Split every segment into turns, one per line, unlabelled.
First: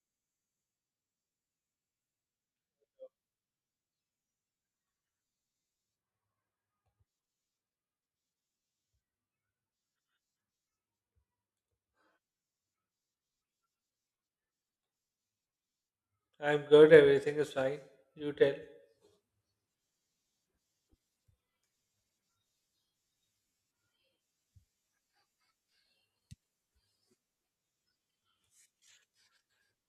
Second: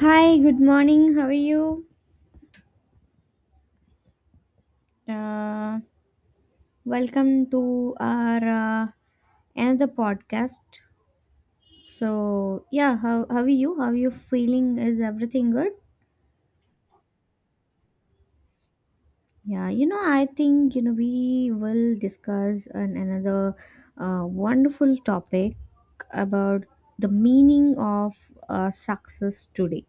Hi, good morning. How are you? Uh, Welcome to our another podcast. So, yeah, how are you? How are you feeling? Is everything good?
I'm good, everything is fine. You tell.
Yeah, I think, we will discuss another wonderful topic about the meaning of success today.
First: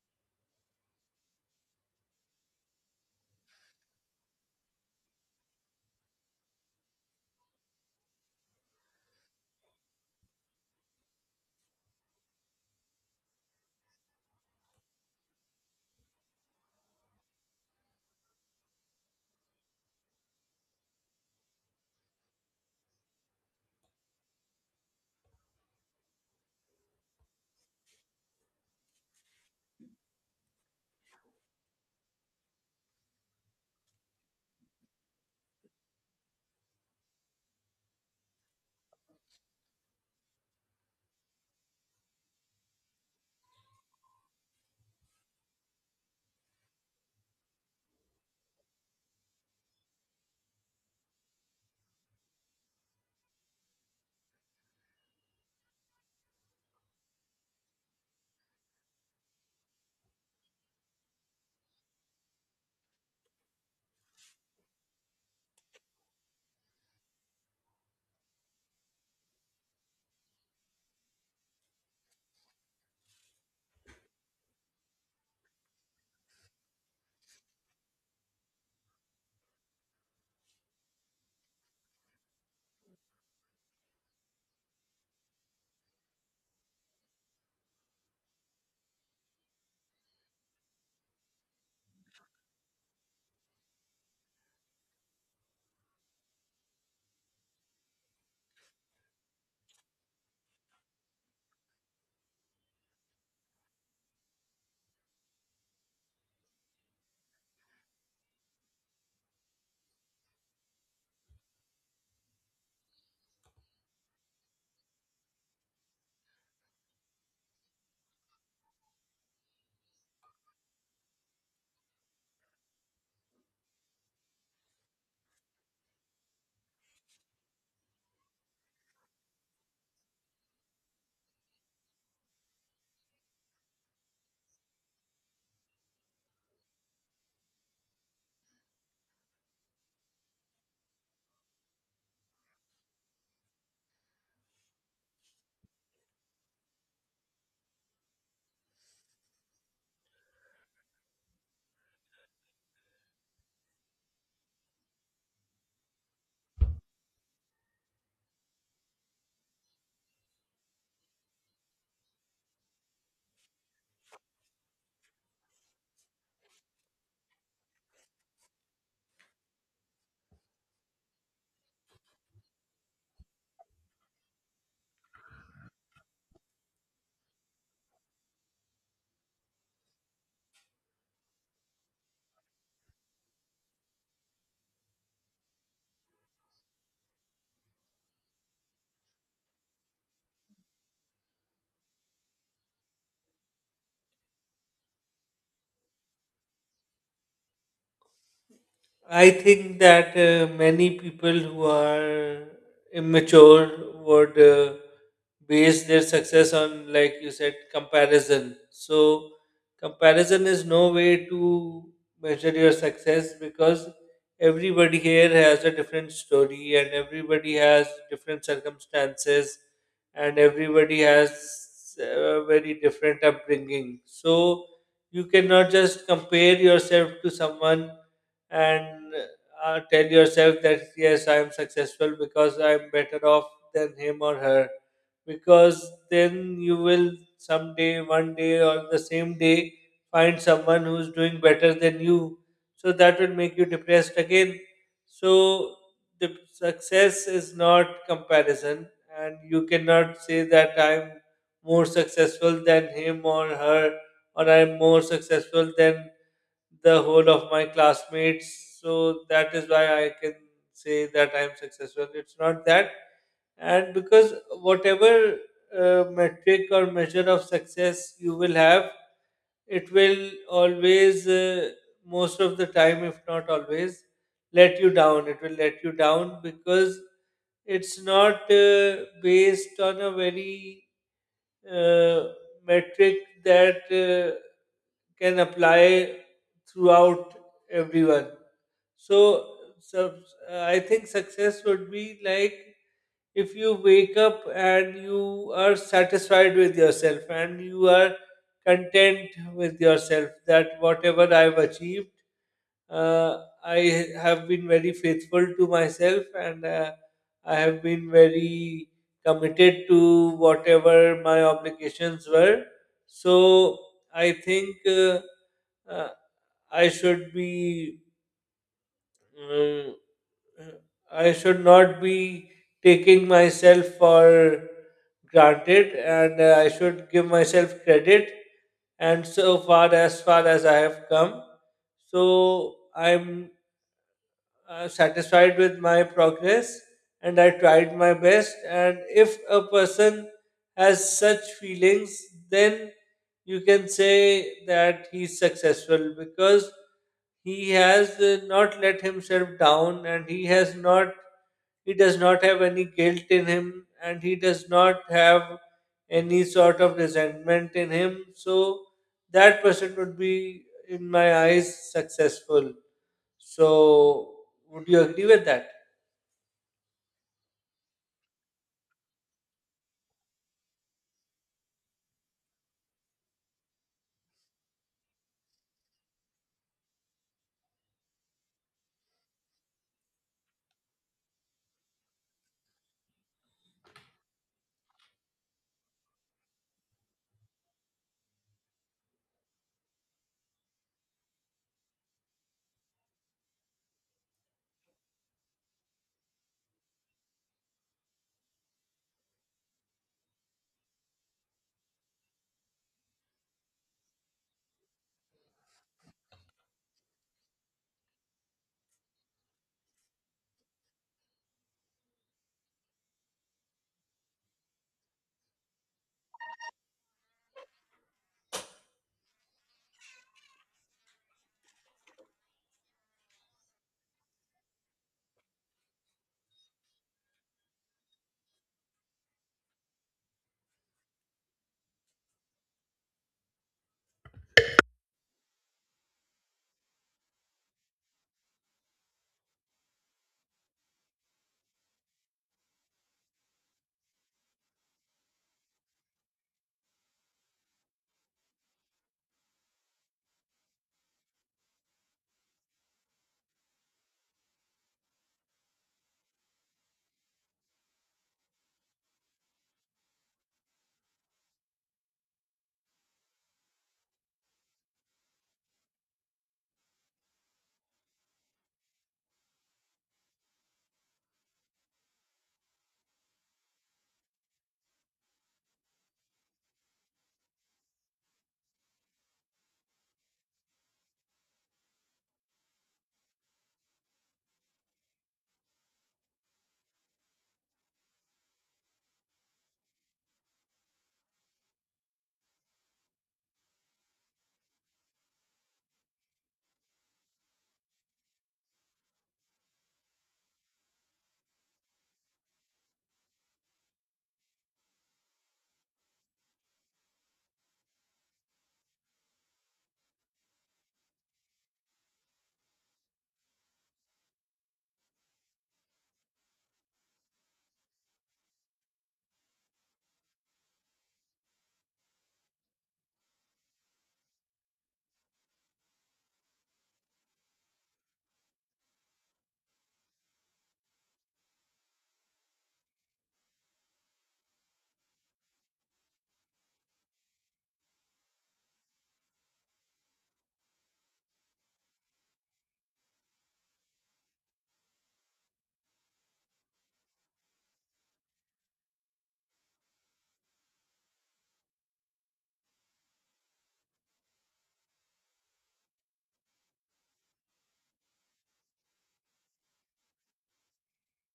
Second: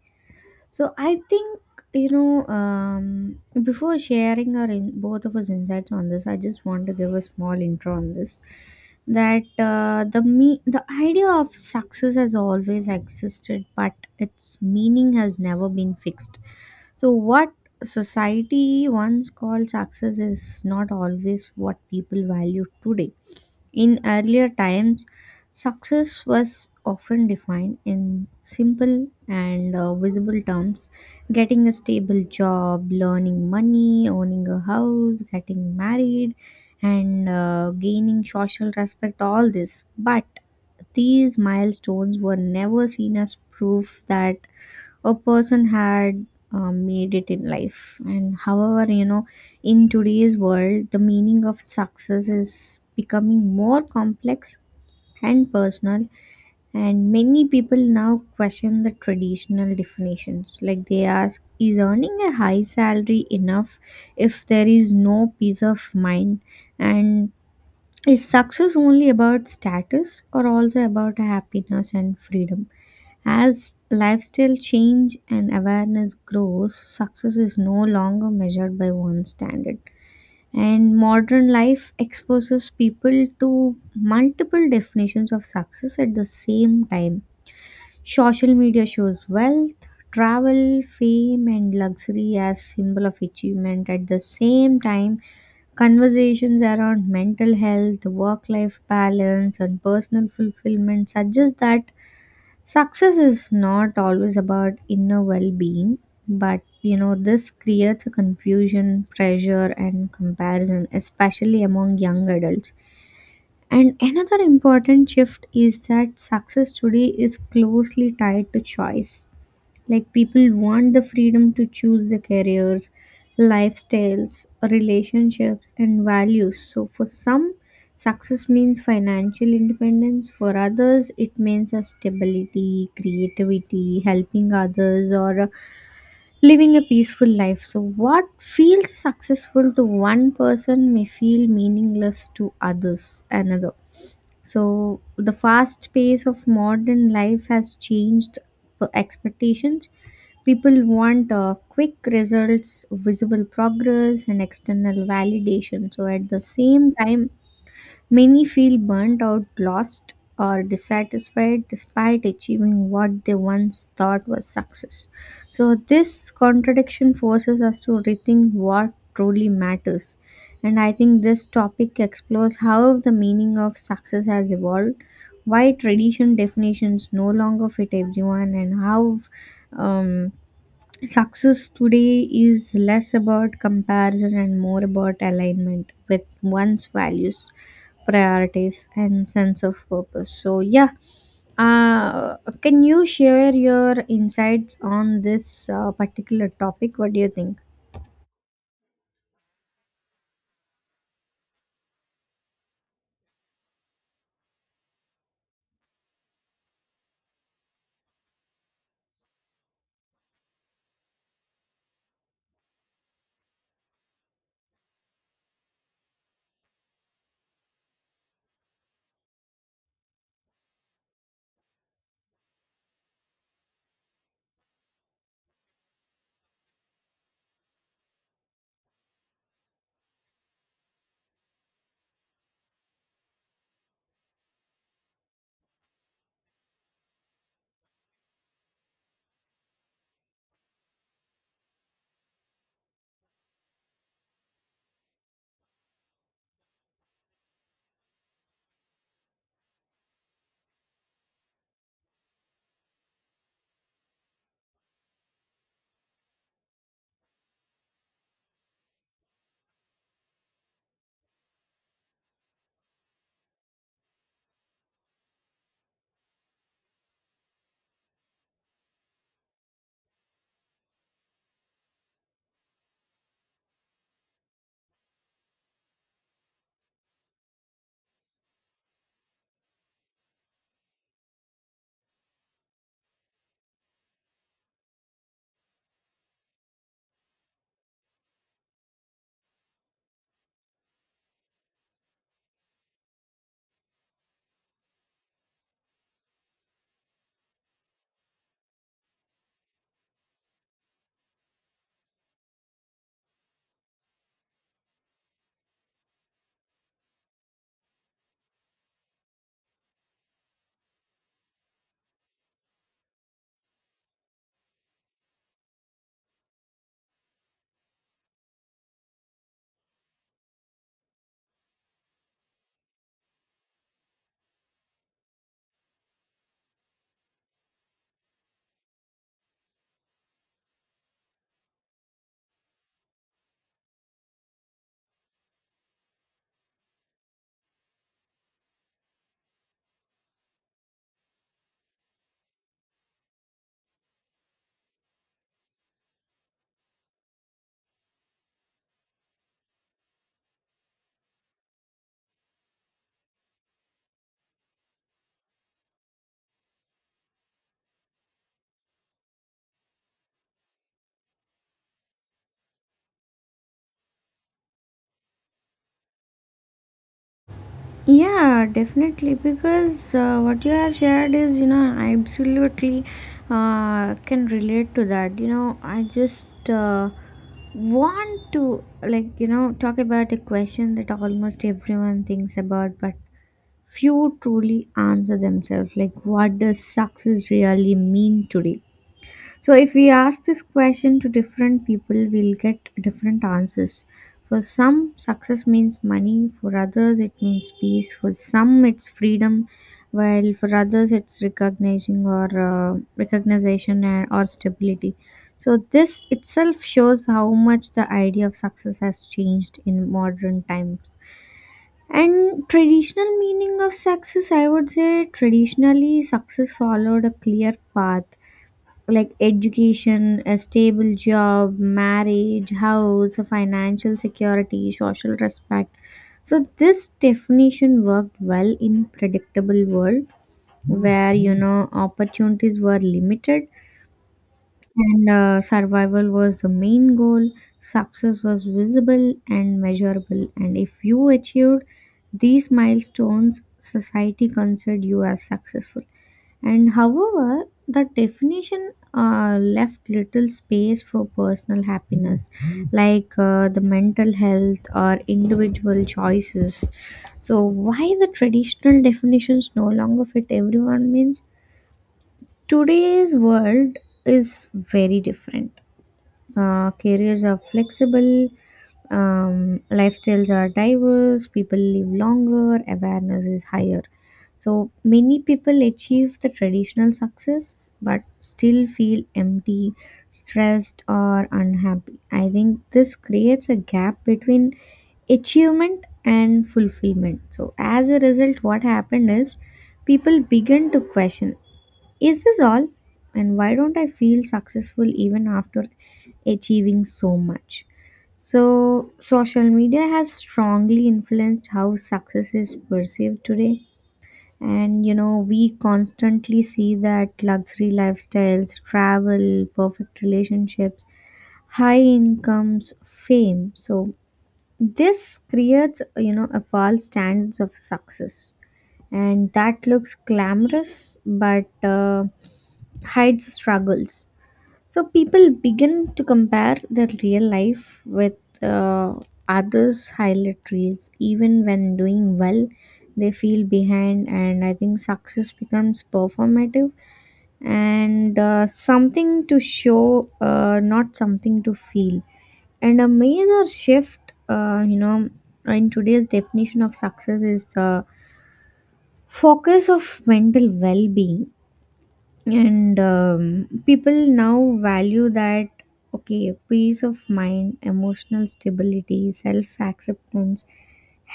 So I think before sharing our both of us insights on this, I just want to give a small intro on this. That, the idea of success has always existed, but its meaning has never been fixed. So what society once called success is not always what people value today. In earlier times, success was often defined in simple and visible terms: getting a stable job, learning money, owning a house, getting married, and gaining social respect, all this. But these milestones were never seen as proof that a person had made it in life. And however, in today's world, the meaning of success is becoming more complex and personal. And many people now question the traditional definitions. Like they ask, is earning a high salary enough if there is no peace of mind? And is success only about status or also about happiness and freedom? As lifestyle change and awareness grows, success is no longer measured by one standard. And modern life exposes people to multiple definitions of success at the same time. Social media shows wealth, travel, fame, and luxury as symbol of achievement. At the same time, conversations around mental health, work-life balance, and personal fulfillment suggest that success is not always about inner well being, but this creates a confusion, pressure, and comparison, especially among young adults. And another important shift is that success today is closely tied to choice. Like people want the freedom to choose the careers, lifestyles, relationships, and values. So for some, success means financial independence. For others, it means a stability, creativity, helping others, or living a peaceful life. So what feels successful to one person may feel meaningless to others, another. So, the fast pace of modern life has changed the expectations. People want quick results, visible progress, and external validation. So, at the same time, many feel burnt out, lost, or dissatisfied despite achieving what they once thought was success. So, this contradiction forces us to rethink what truly matters. And I think this topic explores how the meaning of success has evolved, why tradition definitions no longer fit everyone, and how um, success today is less about comparison and more about alignment with one's values, priorities, and sense of purpose. So, yeah, uh, can you share your insights on this particular topic? What do you think?
I think that many people who are immature would base their success on, like you said, comparison. So, comparison is no way to measure your success because everybody here has a different story and everybody has different circumstances and everybody has a very different upbringing. So, you cannot just compare yourself to someone and tell yourself that yes, I am successful because I am better off than him or her. Because then you will someday, one day, or the same day find someone who's doing better than you. So that will make you depressed again. So the success is not comparison, and you cannot say that I'm more successful than him or her, or I'm more successful than the whole of my classmates. So that is why I can say that I'm successful. It's not that. And because whatever metric or measure of success you will have, it will always, most of the time, if not always, let you down. It will let you down because it's not based on a very uh, metric that can apply throughout everyone. So, so I think success would be like if you wake up and you are satisfied with yourself and you are content with yourself that whatever I've achieved, uh, I have been very faithful to myself and I have been very committed to whatever my obligations were. So I think, uh, I should be, um, I should not be taking myself for granted and I should give myself credit and so far as I have come. So I'm satisfied with my progress and I tried my best. And if a person has such feelings, then you can say that he's successful because he has not let himself down and he does not have any guilt in him and he does not have any sort of resentment in him, so that person would be in my eyes successful. So would you agree with that?
Yeah, definitely. Because what you have shared is, I absolutely can relate to that. I just want to, like, talk about a question that almost everyone thinks about, but few truly answer themselves. Like, what does success really mean today? So, if we ask this question to different people, we'll get different answers. For some, success means money, for others, it means peace, for some, it's freedom, while for others, it's recognizing or recognition or stability. So, this itself shows how much the idea of success has changed in modern times. And traditional meaning of success, I would say traditionally, success followed a clear path like education, a stable job, marriage, house, financial security, social respect. So this definition worked well in predictable world where opportunities were limited and survival was the main goal. Success was visible and measurable, and if you achieved these milestones, society considered you as successful. And however, the definition left little space for personal happiness, like the mental health or individual choices. So, why the traditional definitions no longer fit everyone means today's world is very different. Careers are flexible, lifestyles are diverse, people live longer, awareness is higher. So many people achieve the traditional success but still feel empty, stressed, or unhappy. I think this creates a gap between achievement and fulfillment. So, as a result, what happened is people begin to question, is this all? And why don't I feel successful even after achieving so much? So, social media has strongly influenced how success is perceived today. And we constantly see that luxury lifestyles, travel, perfect relationships, high incomes, fame. So, this creates, a false standards of success. And that looks glamorous, but hides struggles. So people begin to compare their real life with uh, others' highlight reels. Even when doing well, they feel behind, and I think success becomes performative and something to show, not something to feel. And a major shift, uh, you know, in today's definition of success is the focus of mental well-being. And people now value that, okay, peace of mind, emotional stability, self acceptance,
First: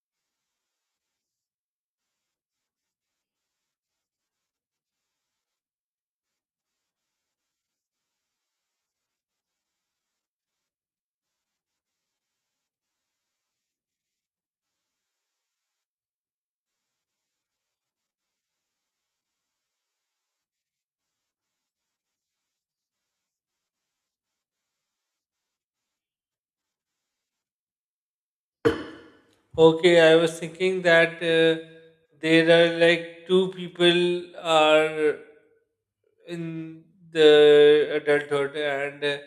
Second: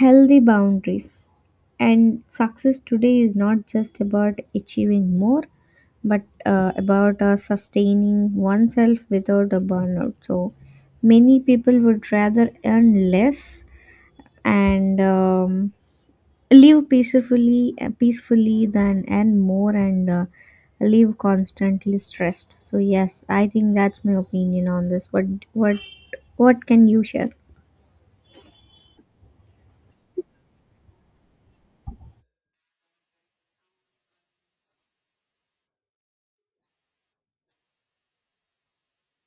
healthy boundaries. And success today is not just about achieving more, but about sustaining oneself without a burnout. So many people would rather earn less and live peacefully than and more, and live constantly stressed. So yes, I think that's my opinion on this. What what can you share?
Okay, I was thinking that there are like two people are in the adulthood and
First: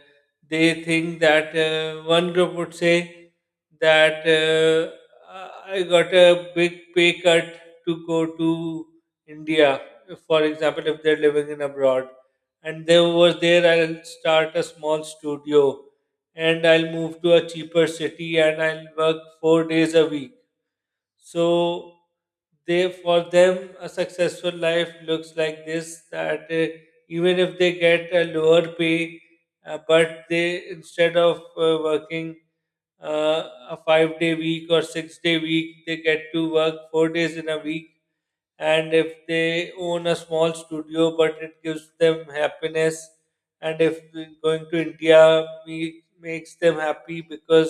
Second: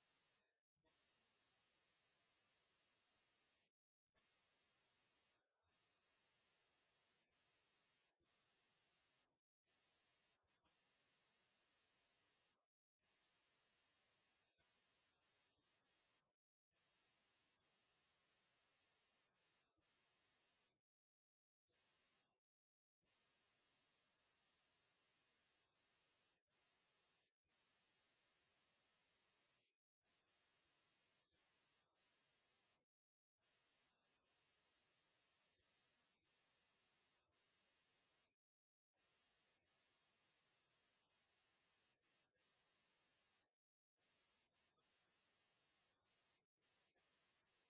they think that one group would say that I got a big pay cut to go to India, for example, if they're living in abroad. And they was there, I'll start a small studio and I'll move to a cheaper city and I'll work 4 days a week. So they, for them a successful life looks like this, that even if they get a lower pay, but they instead of working uh, a 5-day week or 6-day week, they get to work 4 days in a week, and if they own a small studio but it gives them happiness, and if going to india makes them happy because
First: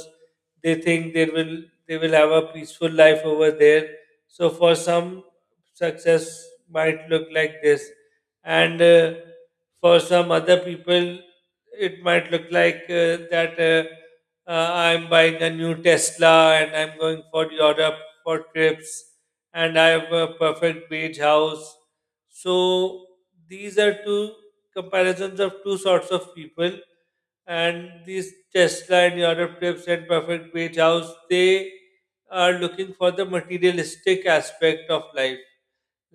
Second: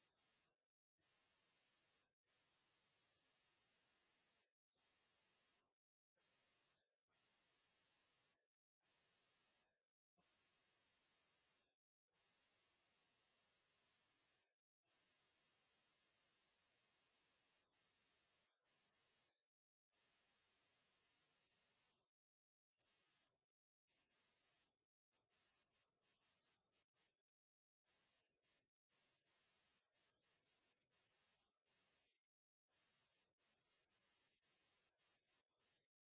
they think they will have a peaceful life over there. So for some, success might look like this, and for some other people it might look like that I'm buying a new tesla and I'm going for europe for trips and I have a perfect beach house. So these are two comparisons of two sorts of people. And these Tesla and Europe trips and perfect beach house, they are looking for the materialistic aspect of life.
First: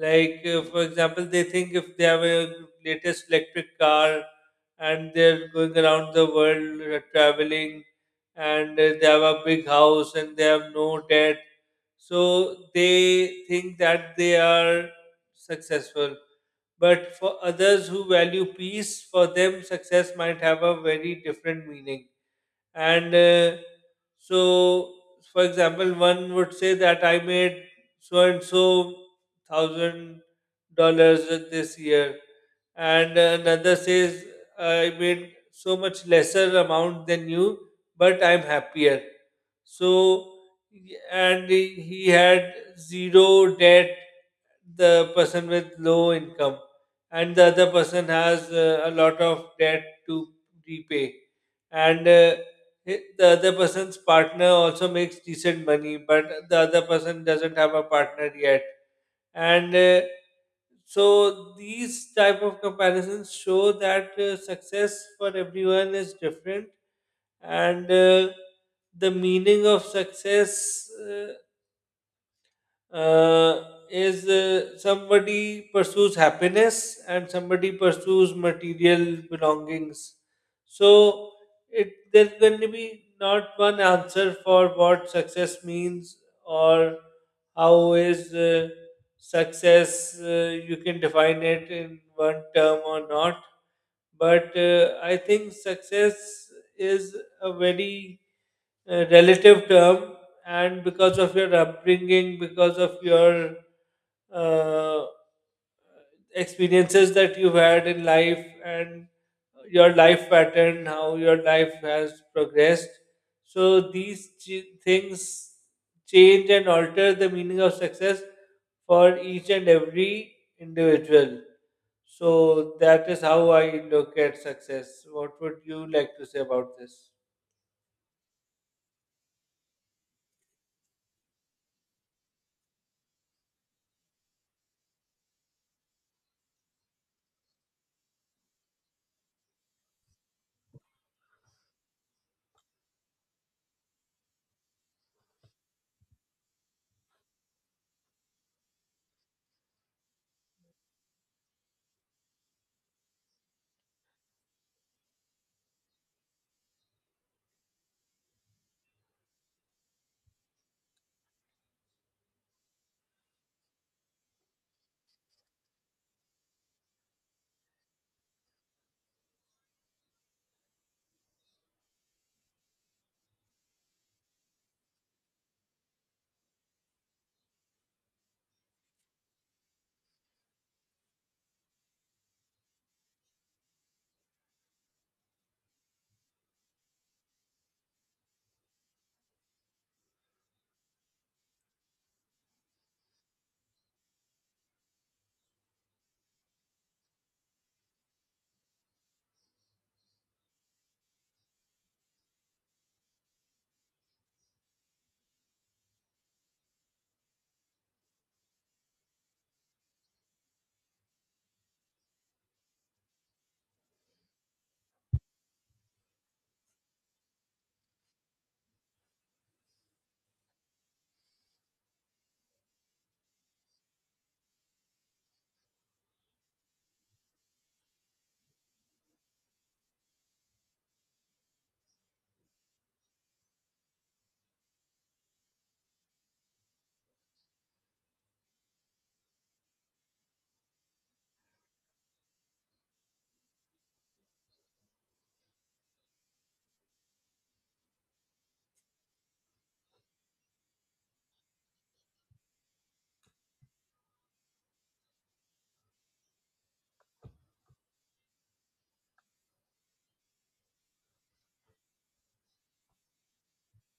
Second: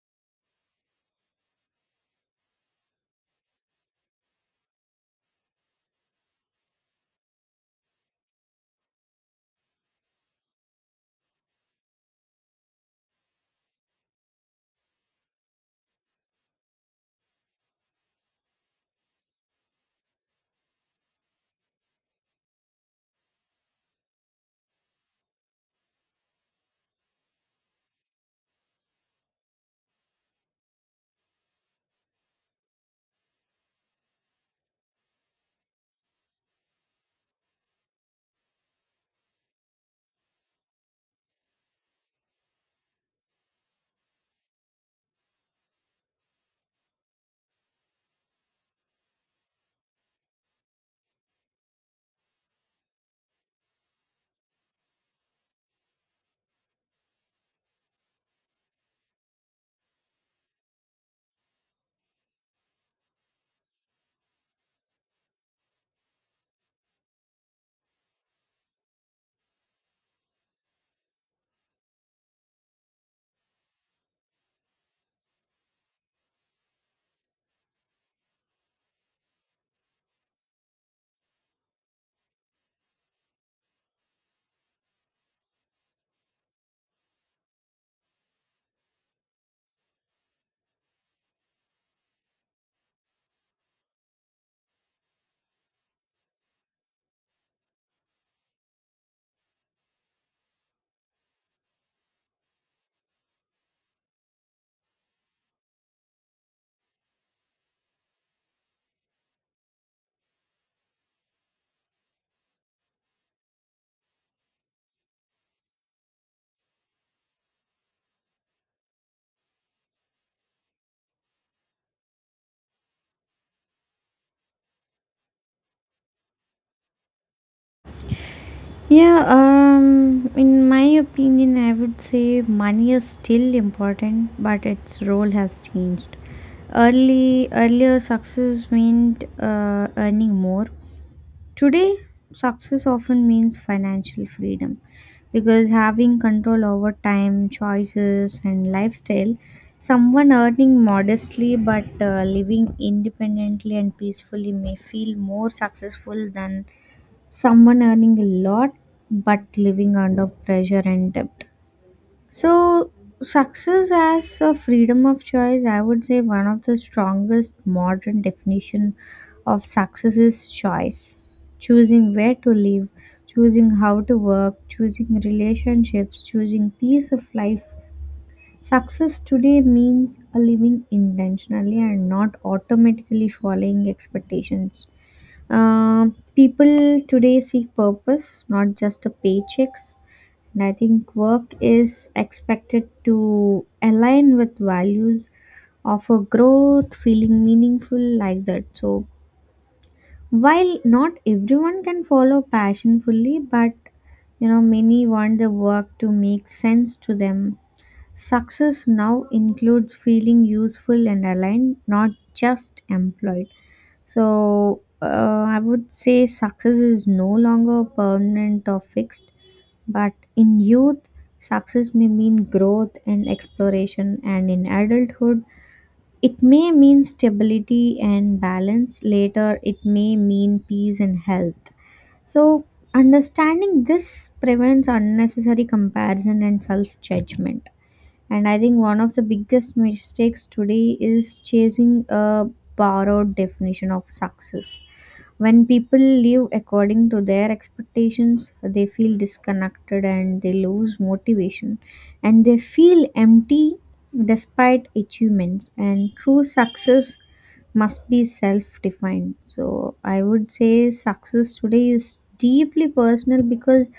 Like, for example, they think if they have a latest electric car and they're going around the world traveling and they have a big house and they have no debt. So they think that they are successful. But for others who value peace, for them, success might have a very different meaning. And so for example, one would say that I made so and so thousand dollars this year, and another says I made so much lesser amount than you but I'm happier. So and he had zero debt, the person with low income, and the other person has a lot of debt to repay, and the other person's partner also makes decent money but the other person doesn't have a partner yet. And so these type of comparisons show that success for everyone is different. And the meaning of success, uh, is somebody pursues happiness and somebody pursues material belongings. So it, there's going to be not one answer for what success means, or how is success, you can define it in one term or not. But I think success is a very relative term, and because of your upbringing, because of your uh, experiences that you've had in life, and your life pattern, how your life has progressed, so these things change and alter the meaning of success for each and every individual. So that is how I look at success. What would you like to say about this?
Yeah, in my opinion, I would say money is still important, but its role has changed. Earlier success meant earning more. Today, success often means financial freedom because having control over time, choices, and lifestyle, someone earning modestly but living independently and peacefully may feel more successful than someone earning a lot but living under pressure and debt. So, success as a freedom of choice, I would say one of the strongest modern definition of success is choice. Choosing where to live, choosing how to work, choosing relationships, choosing peace of life. Success today means living intentionally and not automatically following expectations. People today seek purpose, not just a paychecks. And I think work is expected to align with values, offer growth, feeling meaningful like that. So while not everyone can follow passion fully, but many want the work to make sense to them. Success now includes feeling useful and aligned, not just employed. So, I would say success is no longer permanent or fixed, but in youth, success may mean growth and exploration, and in adulthood, it may mean stability and balance. Later, it may mean peace and health. So, understanding this prevents unnecessary comparison and self judgment. And I think one of the biggest mistakes today is chasing a borrowed definition of success. When people live according to their expectations, they feel disconnected and they lose motivation and they feel empty despite achievements. And true success must be self defined. So I would say success today is deeply personal because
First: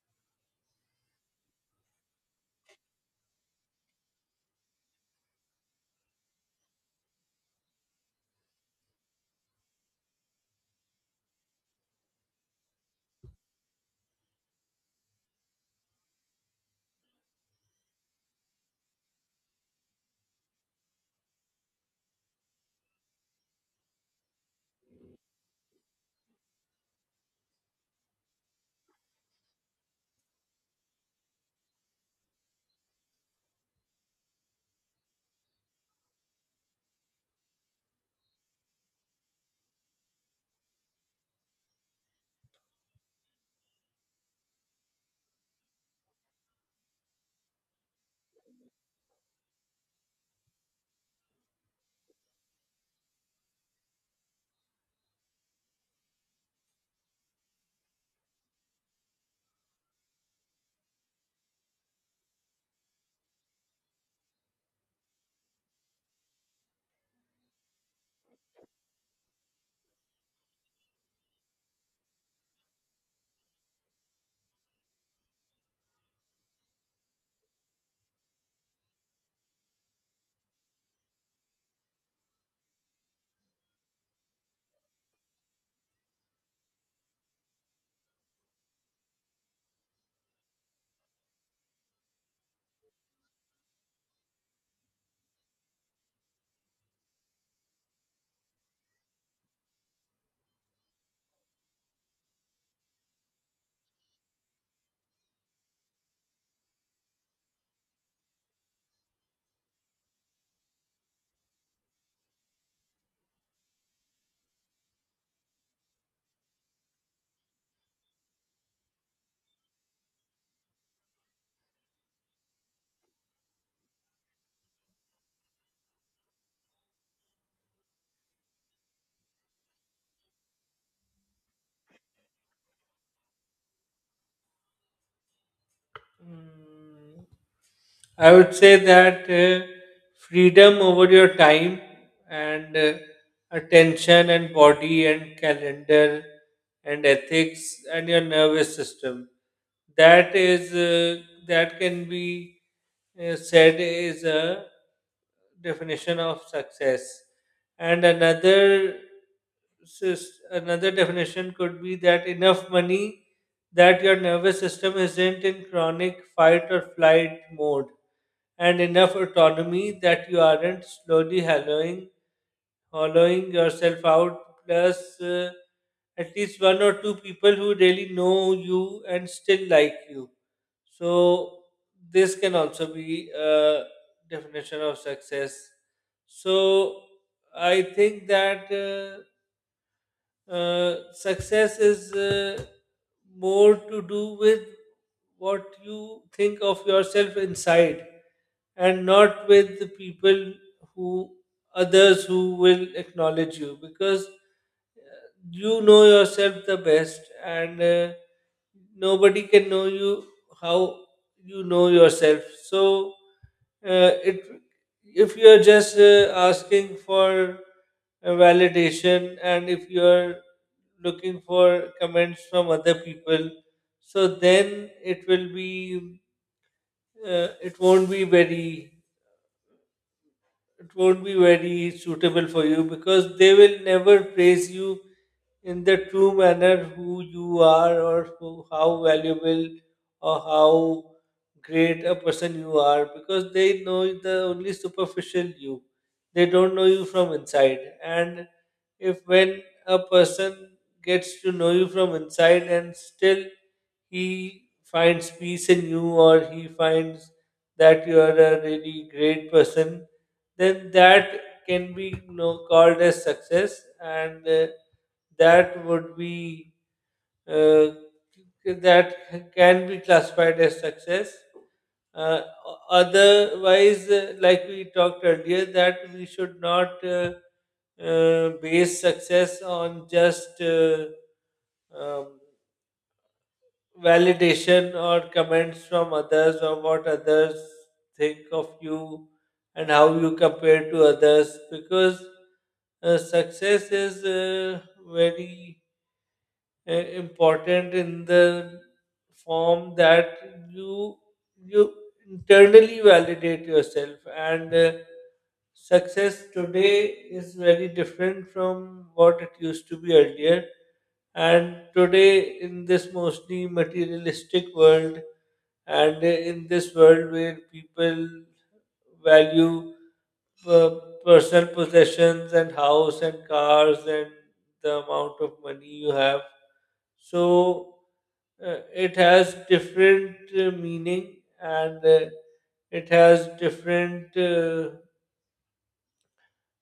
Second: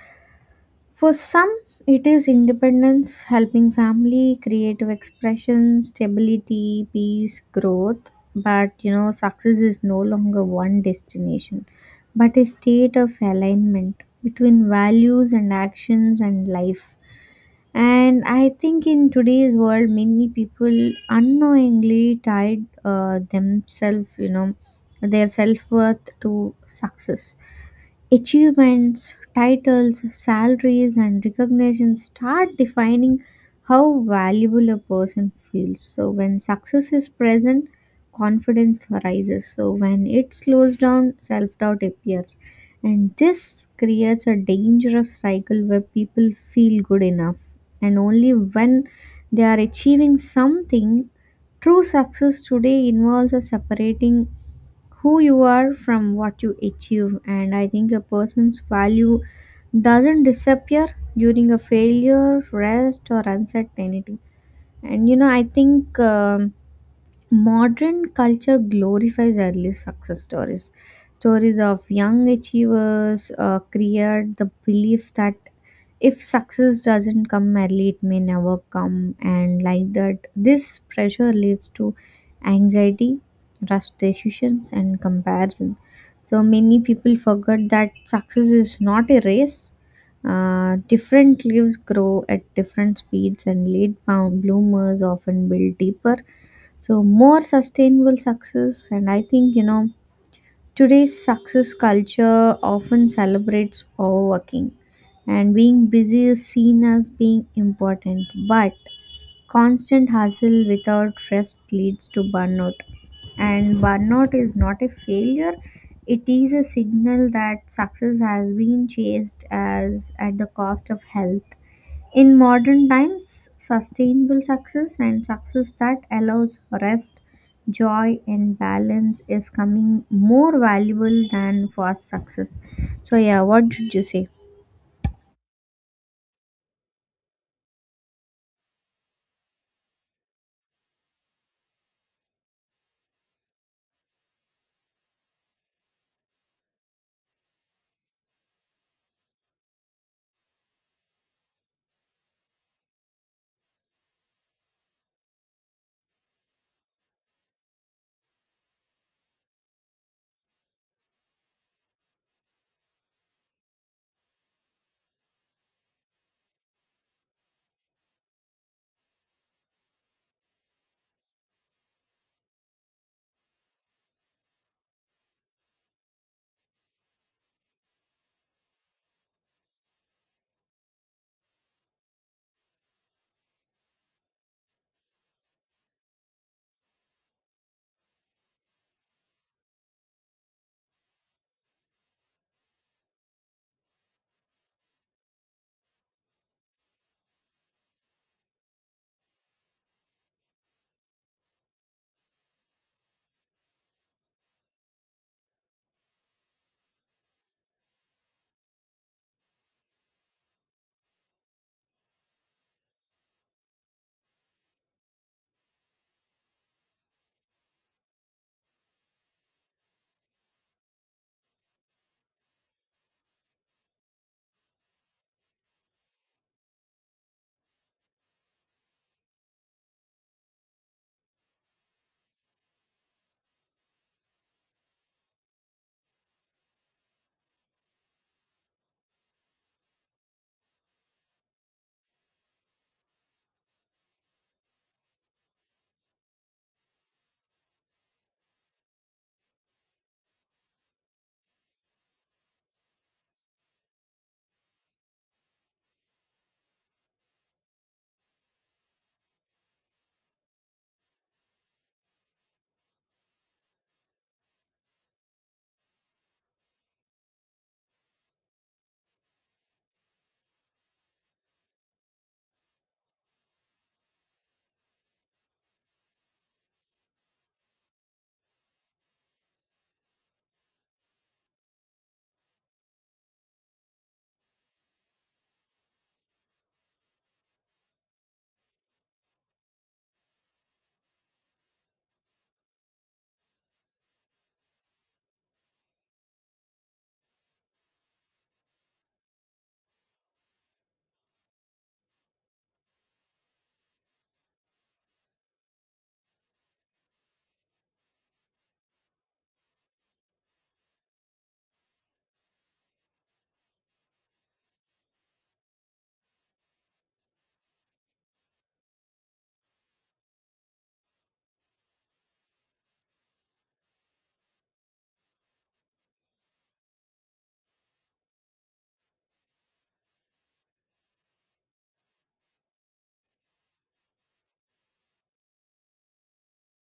for some, it is independence, helping family, creative expression, stability, peace, growth. But success is no longer one destination, but a state of alignment between values and actions and life. And I think in today's world, many people unknowingly tied themselves, their self worth to success. Achievements, titles, salaries, and recognition start defining how valuable a person feels. So, when success is present, confidence rises. So, when it slows down, self doubt appears. And this creates a dangerous cycle where people feel good enough. And only when they are achieving something, true success today involves a separating who you are from what you achieve. And I think a person's value doesn't disappear during a failure, rest, or uncertainty. And I think modern culture glorifies early success stories. Stories of young achievers create the belief that if success doesn't come early, it may never come. And like that, this pressure leads to anxiety, rush decisions, and comparison. So many people forget that success is not a race. Different leaves grow at different speeds, and late bloomers often build deeper, so more sustainable success. And I think, today's success culture often celebrates overworking, and being busy is seen as being important, but constant hustle without rest leads to burnout. And burnout is not a failure, it is a signal that success has been chased as at the cost of health. In modern times, sustainable success and success that allows rest, joy, and balance is coming more valuable than fast success. So, yeah, what did you say?
Mm, I would say that freedom over your time and attention and body and calendar and ethics and your nervous system. That is that can be said is a definition of success. And another another definition could be that enough money that your nervous system isn't in chronic fight or flight mode, and enough autonomy that you aren't slowly hollowing yourself out, plus at least one or two people who really know you and still like you. So, this can also be a definition of success. So, I think that. Success is more to do with what you think of yourself inside and not with the people who, others who will acknowledge you, because you know yourself the best, and nobody can know you how you know yourself. So it, if you are just asking for a validation, and if you are looking for comments from other people, so then it will be it won't be very, it won't be very suitable for you, because they will never praise you in the true manner who you are, or who, how valuable or how great a person you are, because they know the only superficial you. They don't know you from inside. And if when a person gets to know you from inside and still he finds peace in you, or he finds that you are a really great person, then that can be, you know, called as success, and that would be uh, that can be classified as success. Uh, Otherwise, like we talked earlier, that we should not base success on just um, validation or comments from others or what others think of you, and how you compare to others. Because success is very important in the form that you you internally validate yourself. And success today is very different from what it used to be earlier. And today in this mostly materialistic world, and in this world where people value uh, personal possessions and house and cars and the amount of money you have, so it has different meaning, and it has different uh,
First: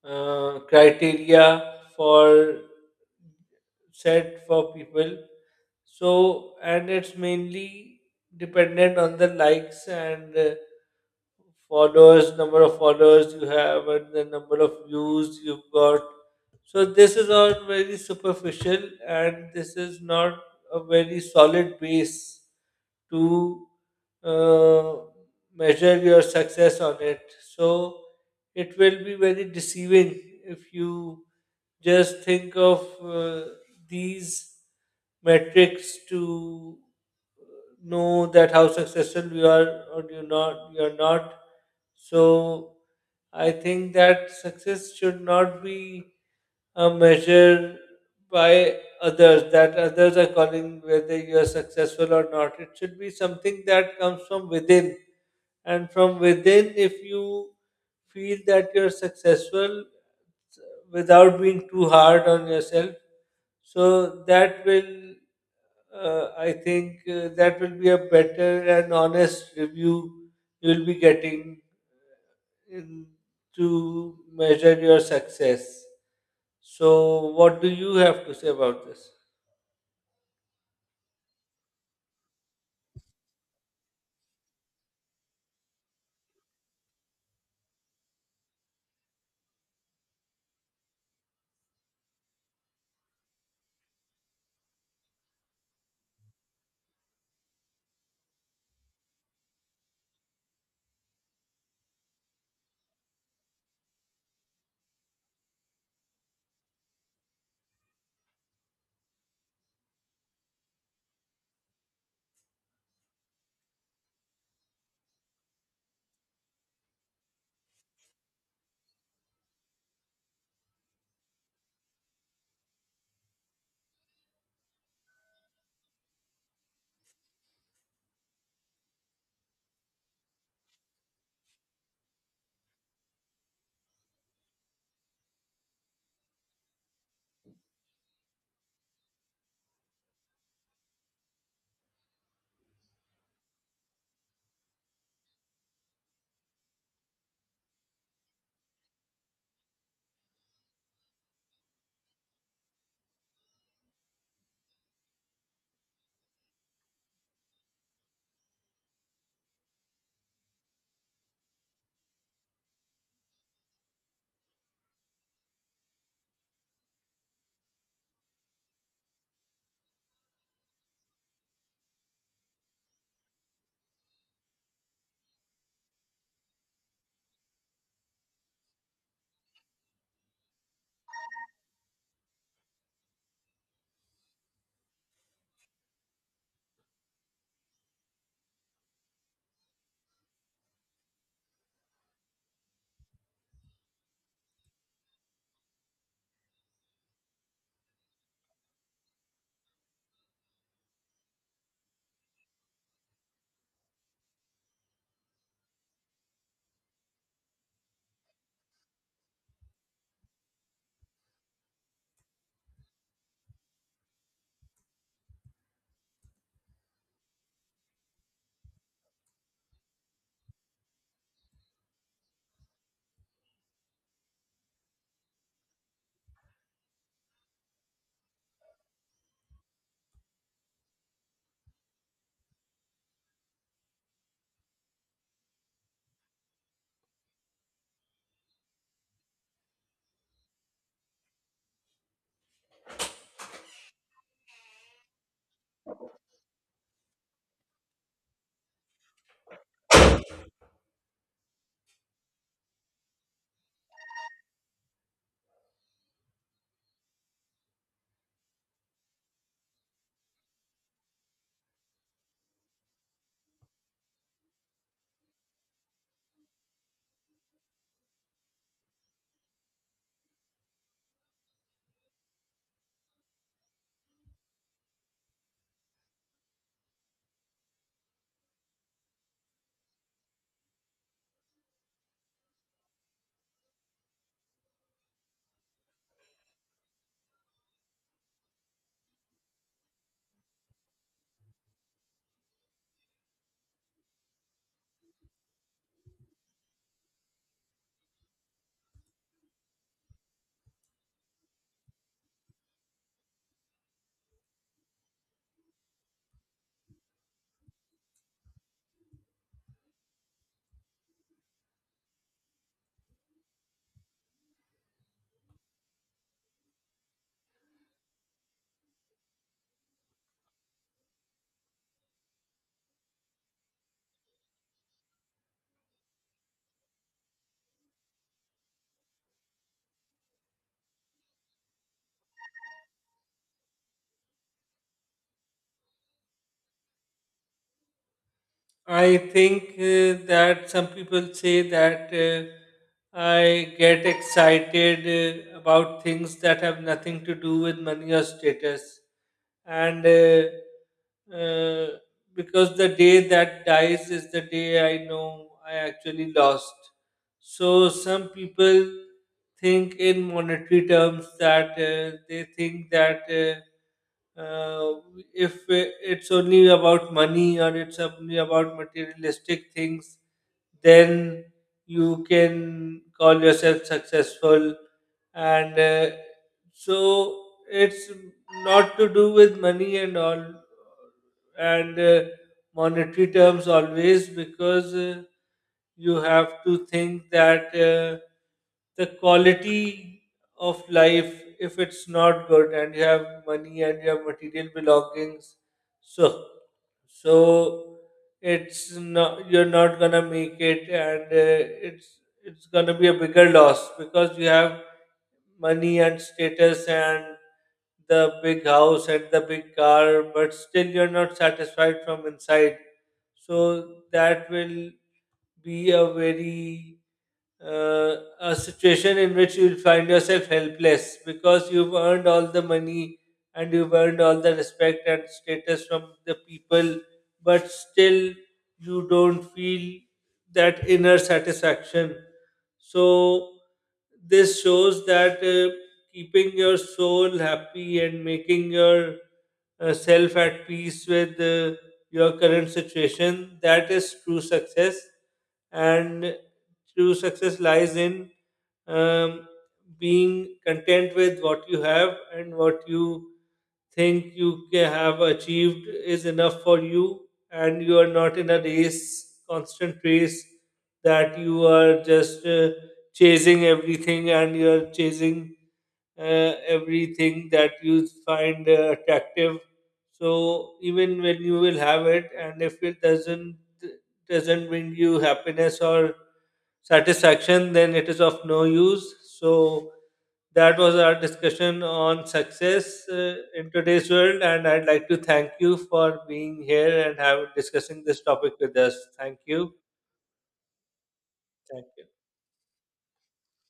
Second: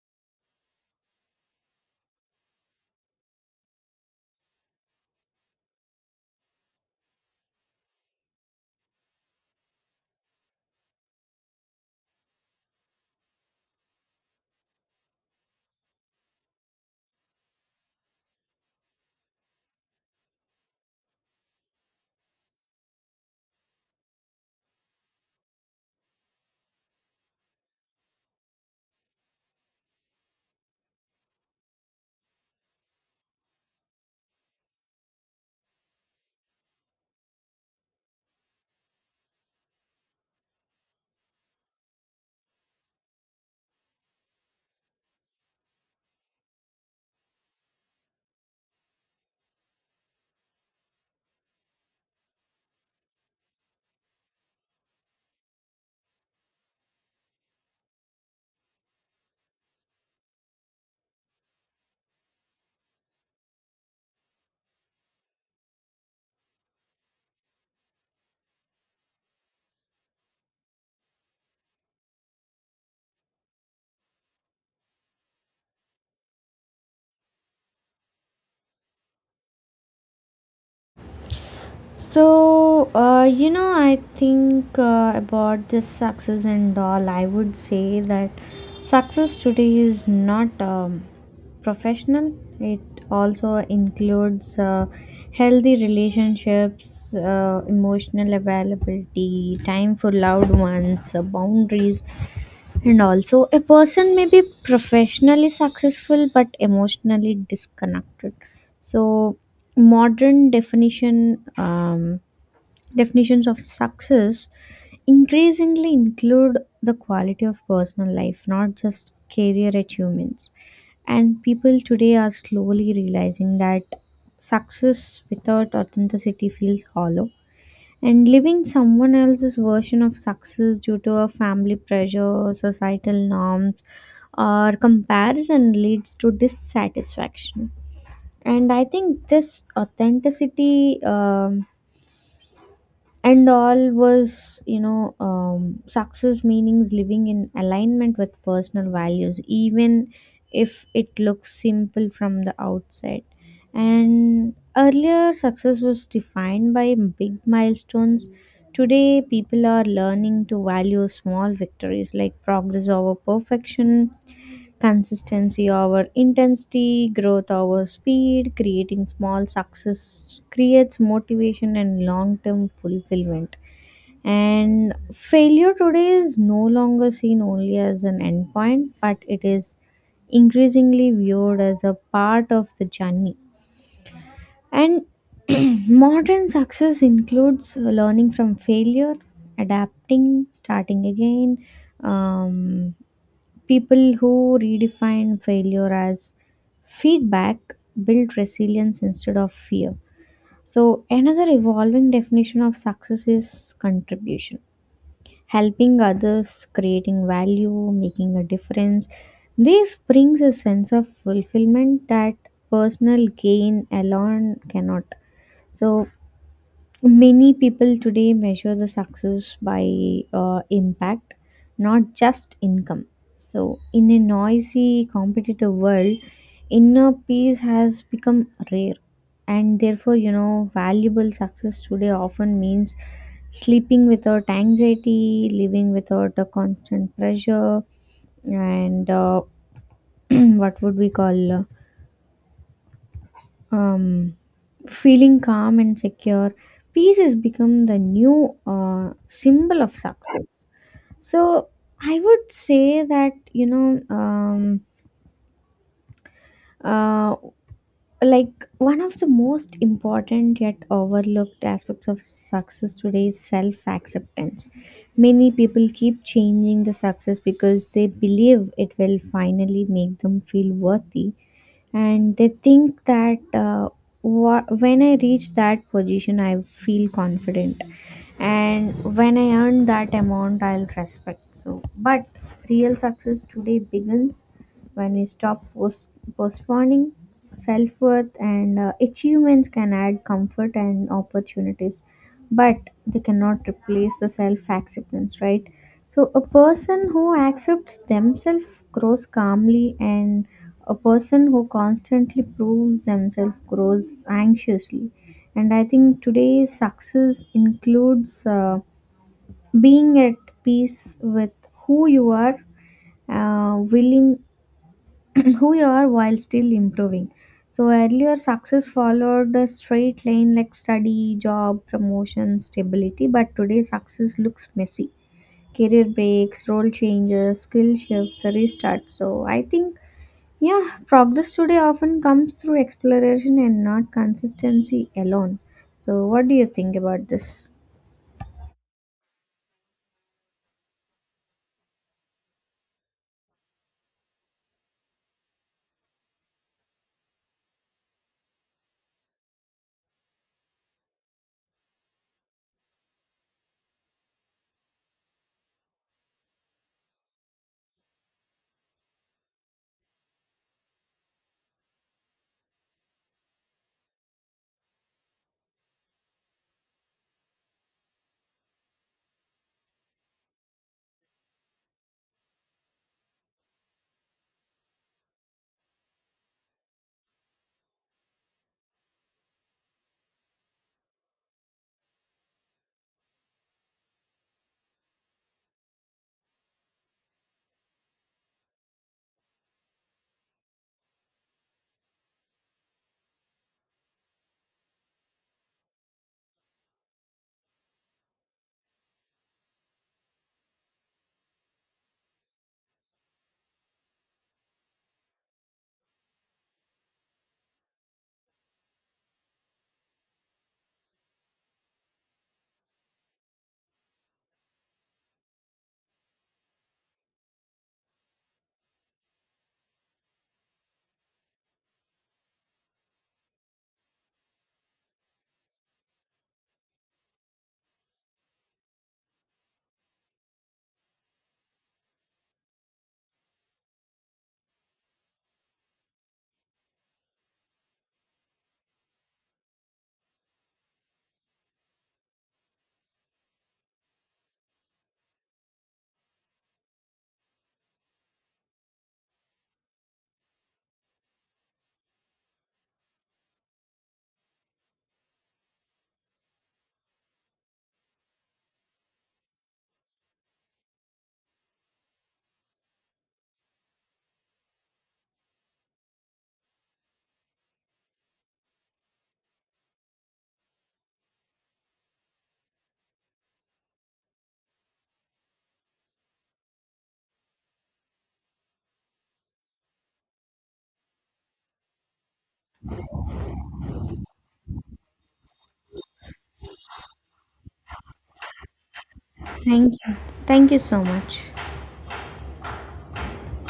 uh, criteria for, set for people. So, and it's mainly dependent on the likes and followers, number of followers you have, and the number of views you've got. So this is all very superficial, and this is not a very solid base to uh, measure your success on it. So it will be very deceiving if you just think of these metrics to know that how successful you are, or you are not. So I think that success should not be a measure by others, that others are calling whether you are successful or not. It should be something that comes from within. And from within, if you feel that you're successful without being too hard on yourself, so that will, I think, that will be a better and honest review you'll be getting in, to measure your success. So, what do you have to say about this?
So, I think about this success and all, I would say that success today is not professional, it also includes healthy relationships, emotional availability, time for loved ones, boundaries, and also, a person may be professionally successful but emotionally disconnected. So, modern definitions of success increasingly include the quality of personal life, not just career achievements. And people today are slowly realizing that success without authenticity feels hollow and living someone else's version of success due to a family pressure, societal norms, or comparison leads to dissatisfaction. And I think this authenticity and all was, success meanings living in alignment with personal values even if it looks simple from the outside. And earlier success was defined by big milestones. Today people are learning to value small victories, like progress over perfection, consistency over intensity, growth over speed. Creating small success creates motivation and long term fulfillment. And failure today is no longer seen only as an endpoint, but it is increasingly viewed as a part of the journey. And modern success includes learning from failure, adapting, starting again. um, People who redefine failure as feedback build resilience instead of fear. So, another evolving definition of success is contribution, helping others, creating value, making a difference. This brings a sense of fulfillment that personal gain alone cannot. So, many people today measure the success by impact, not just income. So, in a noisy, competitive world, inner peace has become rare. And therefore, valuable success today often means sleeping without anxiety, living without a constant pressure, and what would we call um, feeling calm and secure. Peace has become the new symbol of success. So I would say that um, uh, like one of the most important yet overlooked aspects of success today is self acceptance. Many people keep changing the success because they believe it will finally make them feel worthy. And they think that, when I reach that position, I feel confident, and when I earn that amount, I'll respect. So but real success today begins when we stop postponing self-worth. And achievements can add comfort and opportunities, but they cannot replace the self-acceptance, right? So a person who accepts themselves grows calmly, and a person who constantly proves themselves grows anxiously. And I think today's success includes being at peace with who you are, willing who you are while still improving. So earlier success followed a straight line, like study, job promotion, stability. But today success looks messy: career breaks, role changes, skill shifts, a restart. So I think, yeah, progress today often comes through exploration and not consistency alone. So, what do you think about this?
I think that some people say that I get excited about things that have nothing to do with money or status, and uh, because the day that dies is the day I know I actually lost. So some people think in monetary terms that they think that. Uh, if it's only about money, or it's only about materialistic things, then you can call yourself successful. And so it's not to do with money and all, and monetary terms always, because you have to think that the quality of life if it's not good, and you have money and you have material belongings, so so it's not, you're not gonna make it. And it's gonna be a bigger loss, because you have money and status and the big house and the big car, but still you're not satisfied from inside. So that will be a very a situation in which you'll find yourself helpless, because you've earned all the money and you've earned all the respect and status from the people, but still you don't feel that inner satisfaction. So, this shows that keeping your soul happy and making your self at peace with your current situation, that is true success. And true success lies in, um, being content with what you have, and what you think you have achieved is enough for you, and you are not in a race constant race, that you are just chasing everything, and you are chasing everything that you find attractive. So even when you will have it, and if it doesn't bring you happiness or satisfaction, then it is of no use. So that was our discussion on success in today's world, and I'd like to thank you for being here and have discussing this topic with us. Thank you.
Thank you. Thank you so much.
Thank you.